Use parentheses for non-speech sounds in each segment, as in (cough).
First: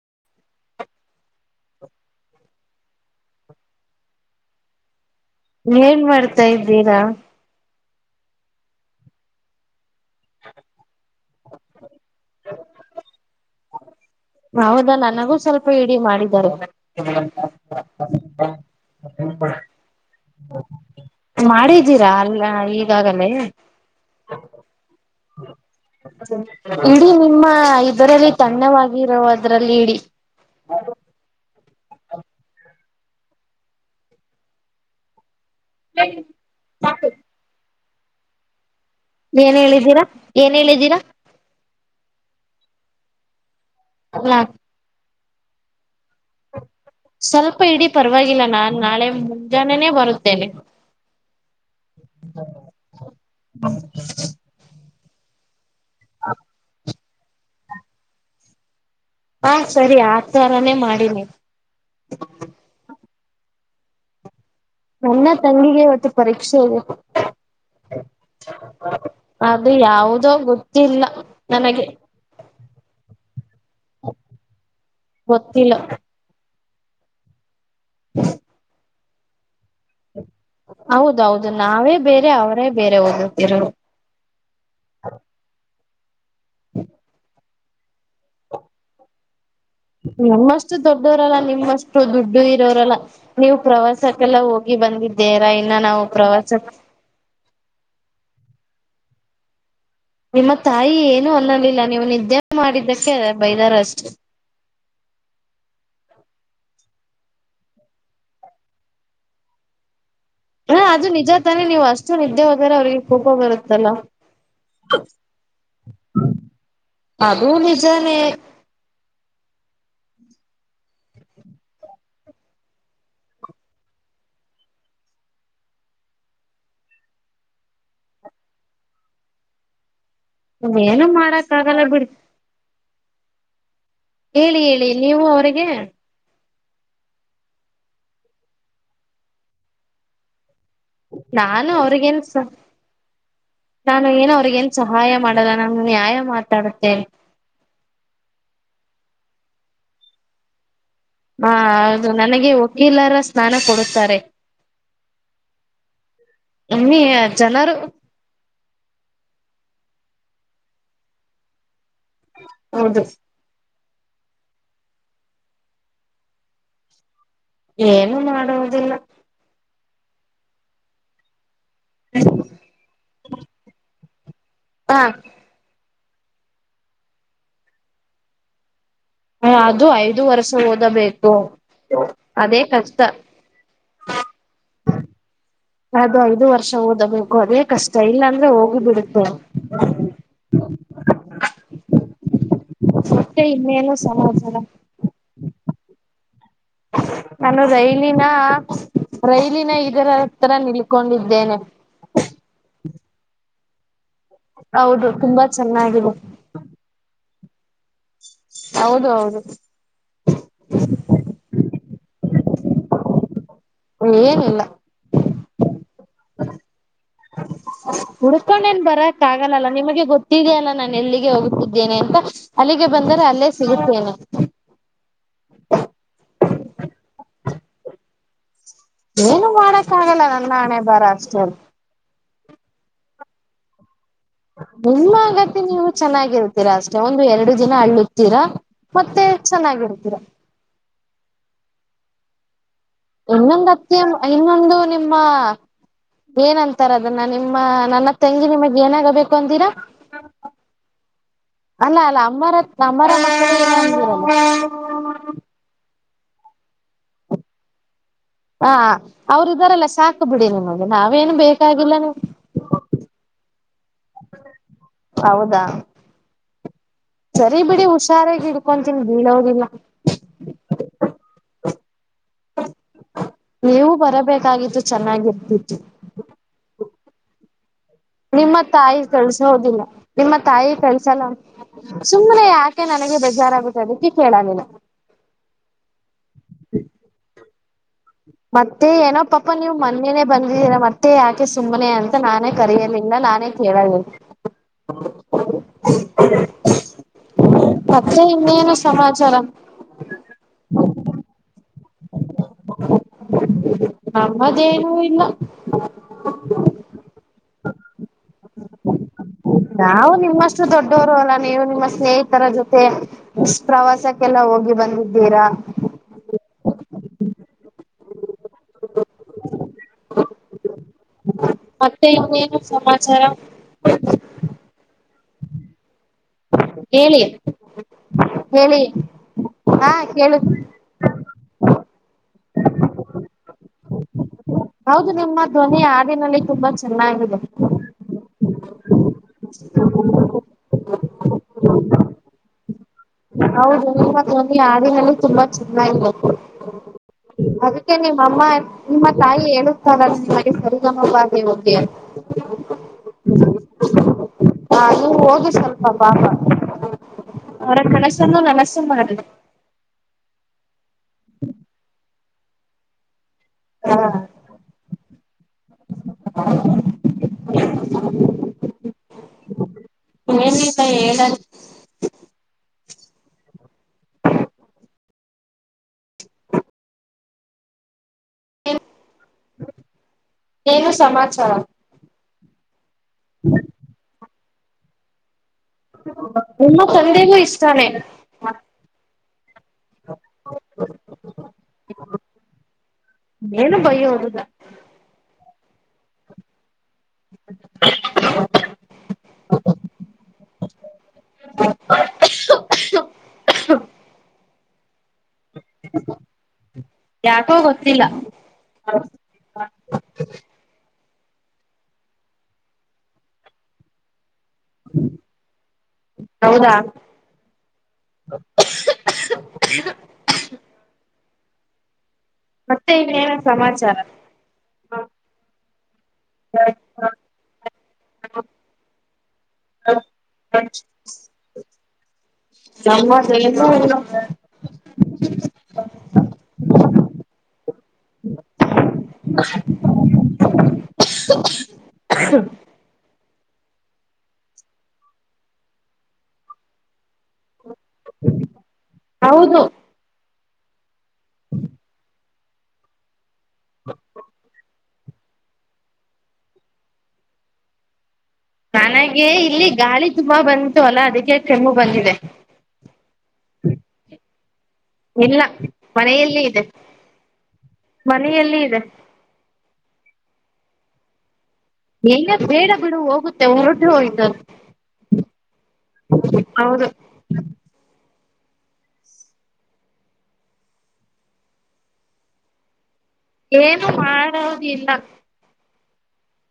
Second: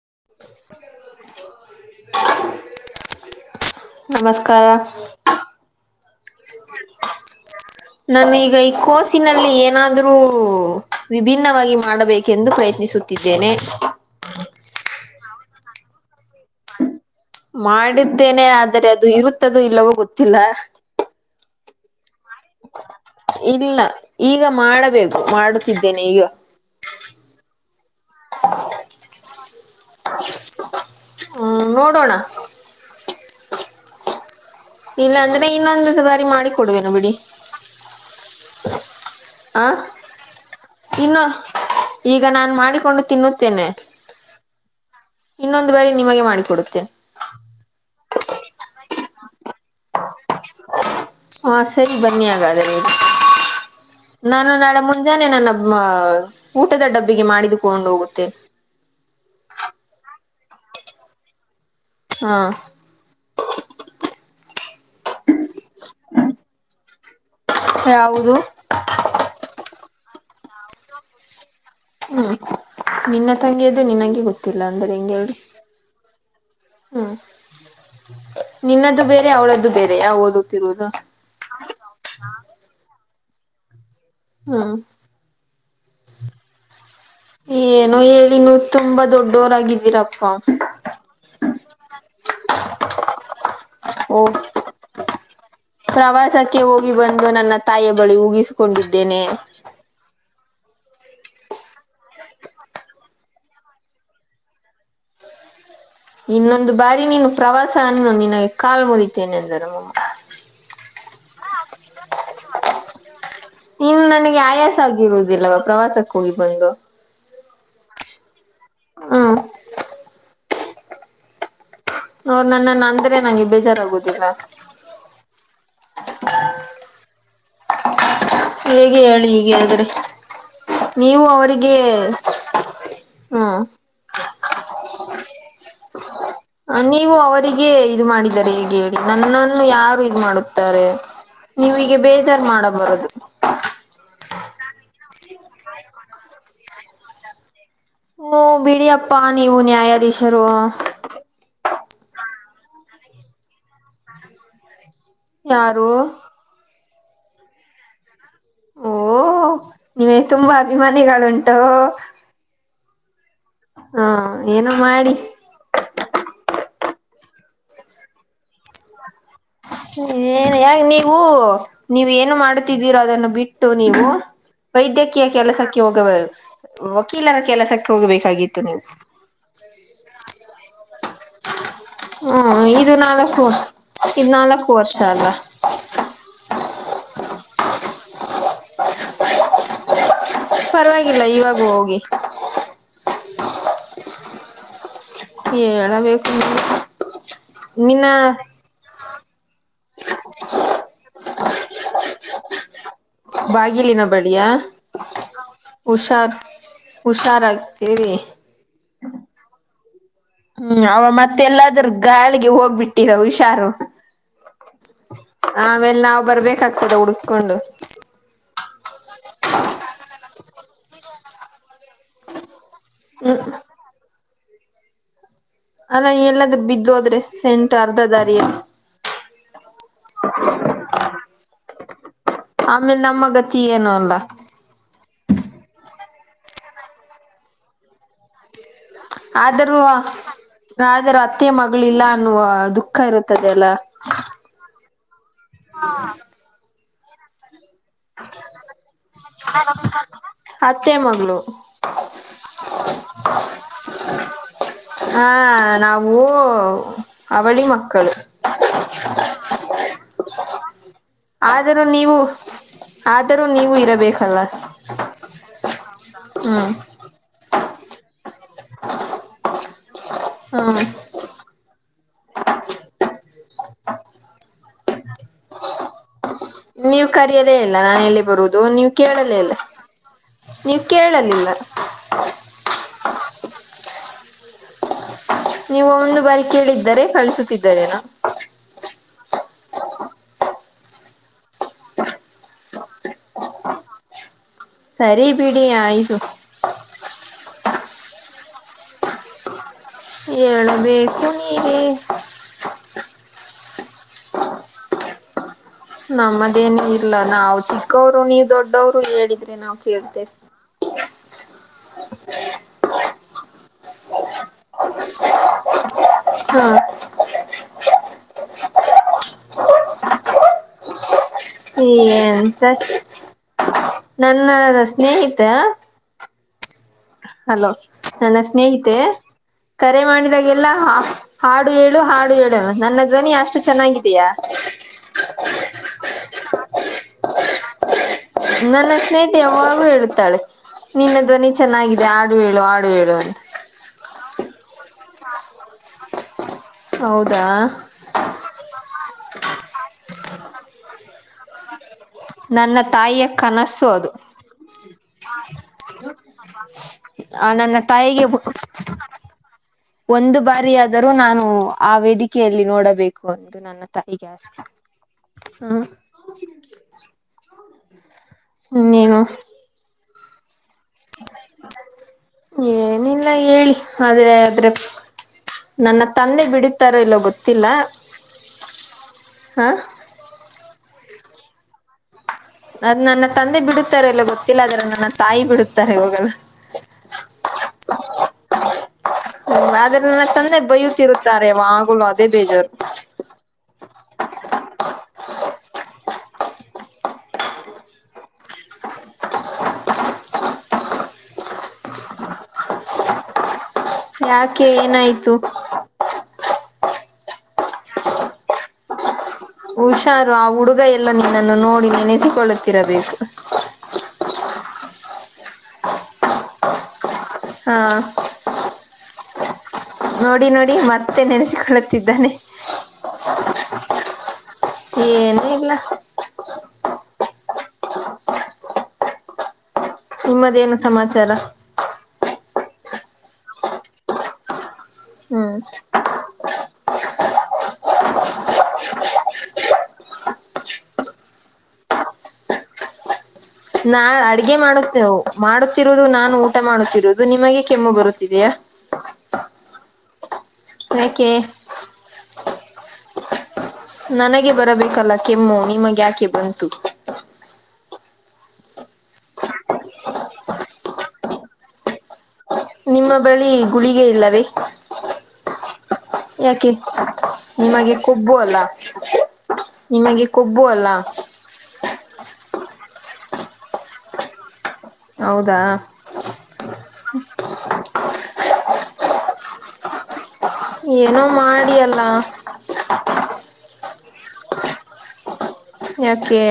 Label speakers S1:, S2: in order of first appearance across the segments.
S1: (inaudible)
S2: ಹ (unintelligible)
S1: ನಮಸ್ಕಾರ
S2: ನೀ ಏನ್ ಮಾಡ್ತಾ ಇದ್ದೀರಾ
S1: ನಾನೀಗ ಈ ಕೋಸಿನಲ್ಲಿ ಏನಾದ್ರೂ ವಿಭಿನ್ನವಾಗಿ ಮಾಡಬೇಕಂದು ಕರಿತೀನಿ ಎನ್ನಿಸುತ್ತಿದ್ದೇನೆ
S2: ಹೌದಾ ನನಗೂ ಸ್ವಲ್ಪ ಇಡಿ ಮಾಡಿದ್ದಾರೆ
S1: ಮಾಡಿದ್ದೇನೆ ಆದರೆೆ ಅದು ಇರುತ್ತದ ಇಲ್ಲವೋ ಗೊತ್ತಿಲ್ಲ
S2: ಇಲ್ಲ ಈಗಾಗಲ್ಲ
S1: ಇಲ್ಲ ಈಗ ಮಾಡಬೇಕು ಮಾಡುತ್ತಿದ್ದೇನೆ ಈಗ
S2: ಇಡೀ ನಿಮ್ಮ ಇದರಲ್ಲಿ ತನ್ನವಾಗಿರ ಅದ್ರಲ್ಲಿ ಇಡಿ
S1: ಹ್ಮ್ ನೋಡೋಣ ಇಲ್ಲ ಅಂದ್ರೆ ಇನ್ನೊಂದು ಬಾರಿ ಮಾಡಿ ಕೊಡ್ವೇನು ಬಿಡಿ
S2: ಏನ್
S1: ಆ
S2: ಹೇಳಿದ್ದೀರಾ ಏನ್ ಹೇಳಿದ್ದೀರಾ
S1: ಇನ್ನು ಈಗ ಈಗ ನಾನ್ ಮಾಡಿಕೊಂಡು ತಿನ್ನುತ್ತೇನೆ
S2: ಅಲಾ
S1: ಇನ್ನೊಂದು ಬಾರಿ ನಿಮಗೆ ಮಾಡಿಕೊಡುತ್ತೇನೆ
S2: ಸ್ವಲ್ಪ ಇಡೀ ಪರವಾಗಿಲ್ಲ ನಾನ್ ನಾಳೆ ಮುಂಜಾನೆನೆ ಬರುತ್ತೇನೆ
S1: ಹಾ ಸರಿ ಬನ್ನಿ ಹಾಗಾದ್ರೆ ನಾನು ನಾಳೆ ಮುಂಜಾನೆ ನನ್ನ ಊಟದ ಡಬ್ಬಿಗೆ ಮಾಡಿದುಕೊಂಡು ಹೋಗುತ್ತೆ
S2: ಹಾ ಸರಿ ಆ ತರಾನೇ ಮಾಡಿನಿ
S1: ಹಾ
S2: ನನ್ನ ತಂಗಿಗೆ ಇವತ್ತು ಪರೀಕ್ಷೆ ಇದೆ
S1: ಯಾವುದು
S2: ಅದು ಯಾದೋ ಗೊತ್ತಿಲ್ಲ ನನಗೆ
S1: ಹ್ಮ್ ನಿನ್ನ ತಂಗಿಯದು ನಿನಗೆ ಗೊತ್ತಿಲ್ಲ ಅಂದ್ರೆ ಹೆಂಗ ಹೇಳಿ
S2: ಗೊತ್ತಿಲ್ಲ
S1: ಹ್ಮ್ ನಿನ್ನದದುು ಬೇರೆ ಅವಳದು
S2: ಹೌದೌದು ನಾವೇ ಬೇರೆ ಅವರೇ ಬೇರೆ ಓದುತ್ತಿರೋ
S1: ಹಾ
S2: ಹ್ಮ
S1: ಏನುೋ ಹೇಳಿನನು ತುಂಬಾ ದೊಡ್ಡ
S2: ನಿಮ್ಮಷ್ಟು ದೊಡ್ಡವರಲ್ಲ ನಿಮ್ಮಷ್ಟು ದುಡ್ಡು ಇರೋ್ರಲ್ಲ ನೀವು
S1: ಓ
S2: ಪ್ರವಾಸಕ್ಕೆಲ್ಲ ಹೋಗಿ ಬಂದಿದ್ದೀರಾ ಇನ್ನ ನಾವು ಪ್ರವಾಸ
S1: ಪ್ರವಾಸಕ್ಕೆ ಹೋಗಿ ಬಂದು ನನ್ನ ತಾಯಿಯ ಬಳಿ ಉಗಿಸ್ಕೊಂಡ ಕೊಂಡಿದ್ದೇನೆ
S2: ನಿಮ್ಮ ತಾಯಿ ಏನು ಅನ್ನೋಲಿಲ್ಲ ನೀವು ನಿದ್ದೆ ಮಾಡಿದ್ದಕ್ಕೆ ಬೈದಾರ ಅಷ್ಟೆ (unintelligible)
S1: ಇನ್ನೊಂದು ಬಾರಿ ನೀನು ಪ್ರವಾಸ ಅನ್ನ ನಿಿನಗೆ ಕಾಲ್ ಮುರಿತೇನೆಂದರು ಮಮ್ಮ
S2: (inaudible) ಹಾ ಅದು ನಿಜ ತಾನೆ ನೀವು್ ಅಷ್ಟು ನಿದ್ದೆ ಹದರೆ ಅವ್ರಿಗೆ ಕಪ ಬರುತ್ತಲ್ಲ
S1: ಪ್ರವಾಸಕ್ಕ ಹೋಗಿ ಬಂದು
S2: ಅದ ನಿಜಾನೆ
S1: ಹ್ಮ ಅವರು ನನ್ನನ್ನ ಅಂದ್ರೆ ನಂಗೆ ಬೇಜಾರಾಗುದಿಲ್ಲ ಹೇಗೆ ಹೇಳಿ ಹೀಗೆ ಆದ್ರೆ
S2: ಏನು
S1: ನೀವು
S2: ಮಾಡಕ್
S1: ಅವರಿಗೆ
S2: ಆಗಲ್ಲ ಬಿಡಿ
S1: ಹಾ
S2: ಹೇಳಿ ಹೇಳಿ ನೀವು ಅವರಿಗೆ
S1: ನೀವು ಅವರಿಗೆ ಇದು ಮಾಡಿದರೆ ಹೇಗೆ ಹೇಳಿ ನನ್ನನ್ನು ಯಾರು ಇದು ಮಾಡುತ್ತ
S2: ನಾನು
S1: ನೀವೀಗೆ
S2: ಅವ್ರಿಗೇನ್
S1: ಬೇಜಾರ್ು ಮಾಡಬರುದು
S2: ನಾನು ಏನೋ ಅವ್ರಗ ಏನ್ ಸಹಾಯ ಮಾಡಲ್ಲ ನಾನು ನ್ಯಾಯ ಮಾತಾಡುತ್ತೇನೆ
S1: ಹ್ಮ ಬಿಡಿಯಪ್ಪಾ ನೀವು ನ್ಯಾಯಾಧೀಶರು
S2: ಹಾ ಹೌದು ನನಗೆ ವಕೀಲರ ಸ್ನಾನ ಕೊಡುತ್ತಾರೆ
S1: ಯಾರು
S2: ನಿಮ್ಮಿ ಜನರು
S1: ಓ ನೀವೇ ತುಂಬಾ ಅಭಿಮಾನಿಗಳುಂಟು
S2: ಹೌದು
S1: ಹಾ ಏನ ಮಾಡಿ
S2: ಏನು ಮಾಡುವುದಿಲ್ಲ
S1: ಏನ್ ಯಾ ನೀವು ನೀವ ಏನು ಮಾಡ್ತಿದ್ದೀರ ಅದನ್ನು ಬಿಟ್ಟು ನೀವು
S2: ಹ
S1: ವೈದ್ಯಕೀಯ ಕೆಲಸಕ್ಕೆ ಹೋಗಬೇಕ ವಕೀಲರ ಕೆಲಸಕ್ಕೆ ಹೋಗಬೇಕಾಗಿತ್ತು ನೀವು
S2: ಹ ಅದು ಐದು ವರ್ಷ ಓದಬೇಕು ಅದೇ ಕಷ್ಟ
S1: ಇನ್ನ ಲ
S2: ಅದು ಐದು ವರ್ಷ ಹೋದ ಆಬೇಕು ಅದೇ ಕಷ್ಟ ಇಲ್ಲ ಅಂದ್ರೆ ಹೋಗಿ ಬಿಡುತ್ತೆ
S1: ಪರವಾಗಿಲ್ಲ ಇವಾಗ ಹೋಗಿ
S2: ಮತ್ತೆ ಇನ್ನೇನ ಸಲ ಸಡ
S1: ಹೇಳ ಬ
S2: ನಾನು ರೈಲಿನ ರೈಲಿನ ಇದರತ್ರರ ನಿಲ್ಕೊಂಡಿದ್ದೇನೆ
S1: ಬಾಗಿಲಿನ ಬಡಿಯ
S2: ಹೌದು ತುಂಬಾ ಚೆನ್ನಾಗಿದೆ
S1: ಹುಷಾರ್ ಹುಷಾರಾಗಿ
S2: ಹೌದು ಹೌದು
S1: ಹ್ಮ್ ಅವ ಮತ್ತೆಲ್ಲಾದ್ರ ಗಾಳಿಗೆ ಹೋಗ್ಬಿಟ್ಟಿರ ಹುಷಾರು
S2: ಏನಿಲ್ಲ
S1: ಆಮೇಲೆ ನಾವ್ ಬರ್ಬೇಕಾಗ್ತದೆ ಹುಡುಕಕೊಂಡು
S2: ಹುಡ್ಕೊಂಡೇನ್ ಬರಕ್ ಆಗಲ್ಲಲ್ಲ ನಿಮಗೆ ಗೊತ್ತಿದೆಯಲ್ಲ ನಾನು ಎಲ್ಲಿಗೆ ಹೋಗುತ್ತಿದ್ದೇನೆ ಅಂತ ಅಲ್ಲಿಗೆ ಬಂದರೆೆ ಅಲ್ಲೇ ಸಿಗುತ್ತೇನೆ
S1: ಅಲ್ಲ ಎಲ್ಲಾದ್ರೂ ಬಿದ್ದ ಹೋದ್ರೆ ಸೆಂಟ್ು ಅರ್ಧ ದಾರಿಯ
S2: ಏನು ಮಾಡಕ್ಕ ಆಗಲ್ಲ ನನ್ನ ಹಣೆ ಬರ ಅಷ್ಟೇ ಅಲ್ಲ
S1: ಆಮೇಲೆ ನಮ್ಮ ಗತಿ ಏನು ಅಲ್ಲ
S2: ನಿಮ್ಮ ಆಗತ್ತ ನೀವು ಚೆನ್ನಾಗಿರ್ತೀರಾ ಅಷ್ಟೆ ಒಂದು ಎರಡು ದಿನ ಹಳ್ಳತೀರಾ
S1: ಆದರೂ ಆದರೂ ಅತ್ತೆಯ ಮಗಳಿಲ್ಲ ಅನ್ನುವ ಅದು ಖ ಇರುತ್ತದೆ ಎಲ್ಲ
S2: ಇನ್ನೊಂದು ಅತ್ಯ ಇನ್ನೊಂದು ನಿಮ್ಮ ಏನಂತಾರ ಅದನ್ನ ನಿಮ ಮ್ಮ ನನ್ನ ತಂಗಿ ನಿಮಗ್ ಏನಾಗಬೇಕು ಅಂತೀರಾ
S1: ಅತ್ತೆ ಮಗಳು
S2: ಅಲ್ಲ ಅಲ್ಲ ಅಮ್ಮ ಅಮ್ಮ
S1: ಹಾ ನಾವು ಅವಳಿ ಮಾ
S2: ಹಾ ಅವ್ರು ಇದಾರೆಲ್ಲ ಸಾಕ್ ಬಿಡಿ ನಿ
S1: ಆದರೂ ನೀವು ಆದರೂ ನೀವು ಇರಬೇಕಲ್ಲ ಹ್ಮ್
S2: ಬರಿೀ ಬಿಡಿ ಹುಷಾರಾಗಿ ಇಡ್ಕೊಂತೀನಿ ಬೀಳೋದಿಲ್ಲ
S1: ಹ್ಮ
S2: ಹ ನೀವು ಬರಬೇಕಾಗಿತ್ತು ಚೆನ್ನಾಗಿರ್ತಿತ್ತು
S1: ನೀವು ಕರೆಯಲೇ ಇಲ್ಲ ನಾನು ಎಲ್ಲಿ
S2: ನಿಮ್ಮ
S1: ಬರುವುದು ನೀವು
S2: ತಾಯಿ
S1: ಕೇಳಲೇ
S2: ಕಳ್ಸ
S1: ಇಲ್ಲ
S2: ಹೋದಿಲ್ಲ ನಿಮ್ಮ ತಾಯಿ
S1: ನೀವು
S2: ಕೆಳ್ಸಲ್ಲ
S1: ಕೇಳಲಿಲ್ಲ
S2: ಸುಮ್ಮ್ನೆ ಯಾಕ ಅೆ ನನಗೆ ಬೇಜಾರಾಗುತ್ತೆ ಅದಕ್ಕೆ ಕೇಳಲಿಲ್ಲ
S1: ನೀವು ಒಂದು ಬಾರಿ ಕೇಳಿದ್ದರೆ ಕಳ್ಿಸುತ್ತಿ
S2: ಮತ್ತೆ ಏನೋ ಪಾಪ ನೀ್ ಮೊೇನೆ ಬಂದಿದ್ದೀರ ಮತ್ತೆ ಯಾಕೆ ಸುಮ್ಮ್ನೆ ಅಂತ ನಾನೇ ಕರೆಯಲಿಲ್ಲ ನಾನೇ ಕೇಳದ
S1: ಸರಿ ಪೀಡ ಆಯದುು
S2: ಮತ್ತೆ ಇನ್ನೇನು ಸಮಾಚಾರ
S1: ಹೇಳಏಬೇಕೇಕು ನೀರಿ
S2: ನಮ್ಮದೇನು ಇಲ್ಲ
S1: ನಮ್ಮದೇನು ಇಲ್ಲ ನಾವು ಚಿಕ್ಕವರು ನೀ ದೊಡ್ಡವ್ರು ಹೇಳಿದ್ರೆ ನಾವವು ಕೇೇಳತೆೇ
S2: ೋರು ಅಲ್ಲ ನೀವು ನಿಮ್ಮ ಸ್ನೇಹಿತರ ಜೊತೆ ಪ್ರವಾಸಕ್ಕೆಲ್ಲ ಹೋಗಿ ಬಂದಿದ್ದೀರಾ
S1: ಹ
S2: ಮತ್ತೆ
S1: ನ್
S2: ಇನ್ನೇನು ಸಮಾಚಾರ
S1: ನನ್ನ ಸ್ನೇಹಿತ
S2: ಹೇಳಿ
S1: ಹಲೋ ನನ್ನ
S2: ಹೇಳಿ
S1: ಸ್ನೇಹಿತೆ
S2: ಹಾ
S1: ಕರೆ
S2: ಕೇಳುತ್ತೆ
S1: ಮಾಡಿದಾಗೆಲ್ಲ ಹಾಡು ಹೇಳಏು ಹಾಡು ು ನನ್ನ ಧ್ವನಿ ಅಷ್ಟು ಚೆನ್ನಾಗಿದಯಾ
S2: ಹೌದು ನಿಮ್ಮ ಧ್ವನಿ ಆಡಿನಲ್ಲಿ ತುಂಬಾ ಚೆನ್ನಾಗಿದೆ
S1: ನನ್ನ ಸ್ನೇಹಿತಿಯ ಯಾಗೂ ಹೇಳುತ್ತಾಳೆ ನಿನ್ನ ಧ್ವನಿ ಚೆನ್ನಾಗಿದೆ ಆಡು ಹೇಳು ಆಡು ಹೇಳು ಅಂತ
S2: ಹೌದ ಮತ್ತೊಂದು ಯಾರಿನಲ್ಲ ತುಂಬಾ ಚೆನ್ನಾಗಿರತ್ತು
S1: ಹೌದಾ
S2: ಅದಕ್ಕೆ ನಿಮ್ಮ ಅಮ್ಮ ನಿಮ್ಮ ತಾಯಿ ಹೇಳತಾರ ನಿಮಗೆ ಸರಿಗನೋಬಲಿ ಹೋಗಿ
S1: ನನ್ನ ತಾಯಿಯ ಕನಸ್ಸು ಅದು
S2: ಹಬಾ
S1: ಆ ನನ್ನ ತಾಯಿಗೆ
S2: ಮಾಡಿ
S1: ಒಂದು ಬಾರಿ ಸರಿಯಾದರೂ ನಾನು ಆ ವೇದಿಕೆಯಲ್ಲಿ ನೋಡಬೇಕು ಹಕಂದು ನನ್ನ
S2: ಹಾ
S1: ತಾಯಿಗೆ ಆಸ ಹ್ಮ ಇನ್ನೇನು
S2: ಏನಲ್ಲ ಹೇಳ
S1: ಏನಿಲ್ಲ ಹೇಳಿ ಆದ್ರೆ ಆದ್ರೆ ನನ್ನ ತಂದೆ ಬಿಡಿತಾರೋ ಇಲ್ಲೋ ಗೊತ್ತಿಲ್ಲ ಹ
S2: ನೇನು ಸಮಾಚಾರ
S1: ಅದ್ ನನ್ನ ತಂದೆ ಬಿಡುತ್ತಾರೆ ಎಲ್ಲ ಗೊತ್ತಿಲ್ಲ ಆದ್ರೆ ನನ್ನ ತಾಯಿ ಬಿಡುತ್ತ
S2: ನಿಮ್ಮ ತಂದೆಗೂ ಇಷ್ಟಾನೇ
S1: ಹ್ಮ ಆದ್ರೆ ಚಂದೆ ಬಯ್ಯುತ್ತಿರುತ್ತಾರೆವ ಆಗಲು ಅದೇ ಬೇಜಾರು
S2: ಏನು ಬಯ್ಯೋದು (unintelligible) (unintelligible)
S1: ಯಾಕೆ ಏನಾಯ್ತು
S2: ಯಾಕೋ ಗೊತ್ತಿಲ್ಲ
S1: ಹುಷಾರು ಆ ಹುಡುಗ ಎಲ್ಲ ನಿನ್ನನ್ನು ನೋಡಿ ನೆನೆಸಿಕೊಳ್ಳುತ್ತಿರಬೇಕು
S2: ಹೌದಾ
S1: ಹಾ
S2: ಹ
S1: ನೋಡಿ ನೋಡಿ ಮತ್ತೆ ನೆನೆಸಿಕೊಳ್ಳುತ್ತಿದ್ದಾನೆ
S2: ಮತ್ತೆ ಇವನೇನ ಸಮಾಚಾರ
S1: ಏನ ಇಲ್ಲ
S2: ಹಾ ಹ
S1: ನಿಮ್ಮದೇಏನು ಸಮಾಚಾರ
S2: ಸಮಮ್ಮಾಜ ಎ
S1: ಹ್ಮ್
S2: ಹ (inaudible) (inaudible)
S1: ನಾ ಅಡಗೆ ಮಾಡ ಮಾಡುತ್ತಿರುವುದು ನಾನು ಊಟ ಮಾಡುತ್ತಿರುದು ದು ನಿಮಗೆ ಕೆಮ್ಮು ಬರುತ್ತಿದೆಯಾ
S2: ಹೌದು
S1: ಯಕ್ಕೆೆ ನನಗೆ ಬರಬೇಕಲ್ಲ ಕೆಮ್ಮು ನಿಮಗೆ ಯಾಕೆ ಬಂತು
S2: ನನಗೆ ಇಲ್ಲಿ ಗಾಳಿ ತುಂಬಾ ಬಂತು ಅಲ್ಲ ಅದಕ್ಕೆ ಕೆಮ್ಮು ಬಂದಿದೆ
S1: ನಿಮ್ಮ ಬಳಿ ಗುಳಿಗೆ ಇಲ್ಲವೇ
S2: ಇಲ್ಲ ಮನೆಯಲ್ಲಿ ಇದೆ
S1: ಯಾಕೆ ನಿಮಗೆ ಕೊಬ್ಬು ಅಲ್ಲ
S2: ಮನೆಯಲ್ಲಿ ಇದೆ
S1: ನಿಮಗೆ ಕೊಬ್ಬು ಅಲ್ಲ
S2: ನ ಬೇಡ ಬಿಡ ಹೋಗುತ್ತೆ ಹೊರಡ್ರ ಹೋಯ್ತ
S1: ಹೌದಾ
S2: ಹ್ಮ
S1: ಏನೋ ಮಾಡಿಿಯಲ್ಲ
S2: ಏನು ಮಾಡೋುದಿಲ್ಲ
S1: ಯಾಕೆ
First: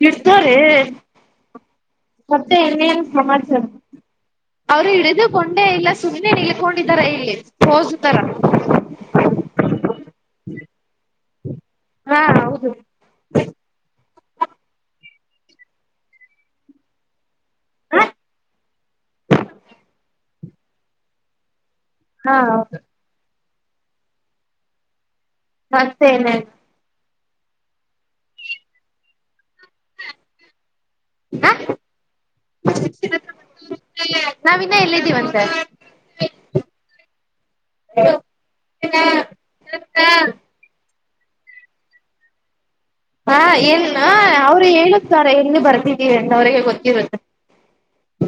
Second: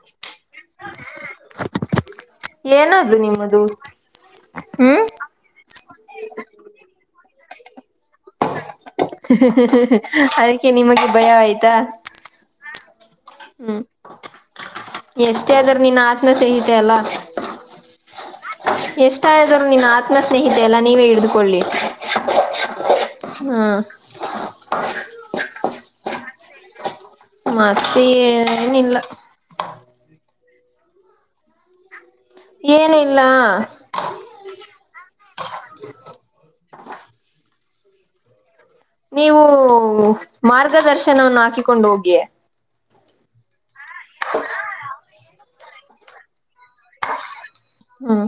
S2: ತಿತ ರ ಮತ್ತೆ ಇನ್ನೇನ್
S1: ಏನದು ನಿಮ್ಮದು
S2: ಸಮಾಚಾರ ಅವರು
S1: ಹ್ಮ್
S2: ಹಿಡಿದುಕೊಂಡೇ ಇಲ್ಲ ಸುಮ್ಮ್ನೆ ನಿಲ್ಕೊಂಡಿದಾರ ಇಲ್ಲಿ ಓಸ ತರ
S1: ಅದಕ್ಕೆ ನಿಮಗೆ ಭಯ ಆಯ್ತಾ
S2: ಹಾ ಹೌದು
S1: ಹ್ಮ್ ಎಷ್ಟೇ ಆದ್ರೂ ನಿನ್ ಆತ್ಮ ಸಹಿತ ಅಲ್ಲ
S2: ಹ
S1: ಎಷ್ಟ ಆದ್ರು ನಿನ್ನ ಆತ್ಮ ಸ್ನೇಹಿತೆ ಎಲ್ಲಾ ನೀವೇ ಹಿಡಿದುಕೊಳ್ಳಿ
S2: ಹಾ
S1: ಹ್ಮ್
S2: ಮತ್ತೆನ
S1: ಮತ್ತೆ ಏನಿಲ್ಲ
S2: ಹಾ
S1: ಏನಿಲ್ಲ
S2: ನಾವಿನ್ನ ಎಲ್ಲಿದ್ದೀವನ್ ಸರ್
S1: ನೀವು ಮಾರ್ಗದರ್ಶನವನ್ನು ಹಾಕಿಕೊಂಡು ಹೋಗಿ
S2: ಹಾ ಏನ್ ಅವ್ರು ಹೇಳಕ್ತಾರ ಹೆಂಗ ಬರ್ತಿದೀವಿ ಅಂತ ಅವ್ರಿಗೆ ಗೊತ್ತಿರುತ್ತೆ
S1: ಹ್ಮ್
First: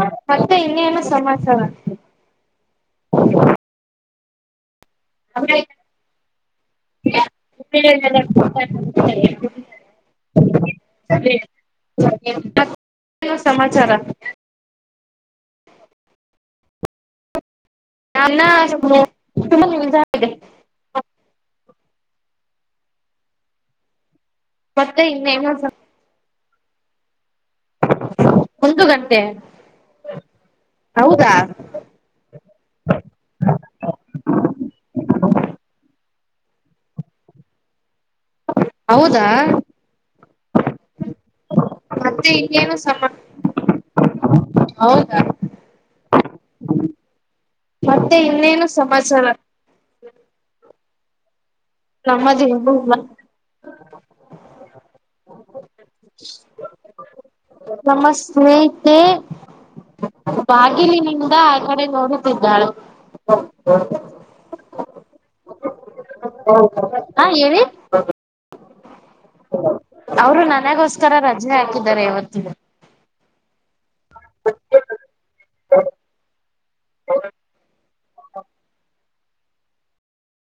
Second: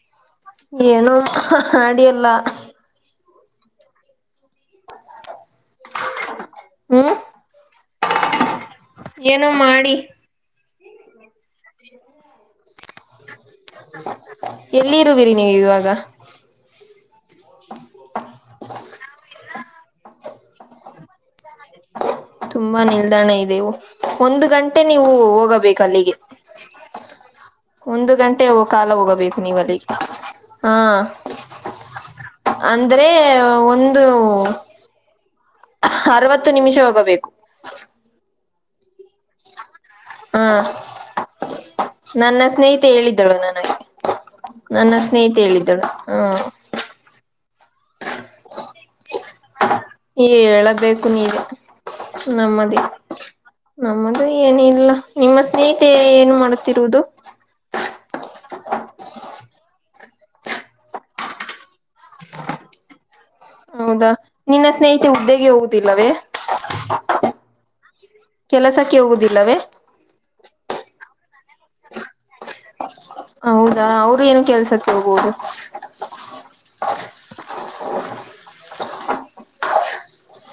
S2: ಮತ್ತ ಇನ್ನೇ ನು
S1: ಏನೋ
S2: ಸಮಾಚರ ಆದೆ
S1: ಮಾಡಿ ಅಲ್ಲ
S2: ಅ್ರ
S1: ಹ್ಮ
S2: (inaudible)
S1: ಮಾಡಿ
S2: ಹ್ಮ ಸಮಾಚಾರ
S1: ಎಲ್ಲಿರುವಿರಿ ನೀವು ಇವಾಗ
S2: ನ ನ ತು ನಿ (unintelligible)
S1: ತುಂಬಾ ನಿಲ್ದಾಣ ಇದೆ ಒಂದು ಗಂಟೆ
S2: ಮತ್ತೆ
S1: ನೀವು
S2: ಇನ್ನೇನು
S1: ಹೋಗಬೇಕು ಅಲ್ಲಿಗೆ ಹ ಒಂದು ಗಂಟೆ
S2: ಒಂದು
S1: ಕಾಲ
S2: ಗಂಟೆ
S1: ಹೋಗಬೇಕು ನೀವ ಅಲ್ಲಿಗೆ ಹಾ
S2: ಹೌದಾ
S1: ಅಂದ್ರೆ ಒಂದು ಅರವತ್ತು ನಿಮಿಷ ಒಬ್ಬಬೇಕು
S2: ಹೌದಾ
S1: ಹಾ
S2: ಮತ್ತೆ
S1: ನನ್ನ
S2: ಇನ್ನೇನು
S1: ಸ್ನೇಹಿತೆ
S2: ಸಮ
S1: ಹೇಳಿದ್ದಳು ನನಗೆ ನನ್ನ
S2: ಹೌದಾ
S1: ಸ್ನೇಹಿತ ಹೇಳಿದ್ದಳು ಹ
S2: ಮತ್ತೆ ಇನ್ನೇನು ಸಮಾಚಾರ
S1: ಈ ಹೇಳಬೇಕು ನೀಗ
S2: ನಮ್ಮದೇ
S1: ನಮ್ಮದು ಏನ ಇಲ್ಲ ನಿಮ್ಮ ಸ್ನೇಹಿತೆ ಏನ್ ಮಾಡತಿರುವುದು
S2: ನಮ್ಮ ಸ್ನೇಹಿತ ಬಾಗಿಲಿನಿಂದ ಆ ಕಡೆ ನೋಡುತ್ತಿದ್ದಾಳೆ
S1: ಹೌದಾ ನಿನ್ನ ಸ್ನೇಹಿತೆ ಹುದ್ದೆಗೆ ಹೋಗುದಿಲ್ಲವೇ
S2: ಹಾ ಹೇಳ
S1: ಕೆಲಸಕ್ಕೆ ಹೋಗುದಿಲ್ಲವೇ
S2: ತರ ರಜೆ ಹಾಕಿದ್ದಾರೆ ಇವತ್ತ
S1: ಹೌದಾ ಅವರು ಏನು ಕೆಲ್ಸಕ್ಕೆ ಹೋಗೋದು
S2: ಹ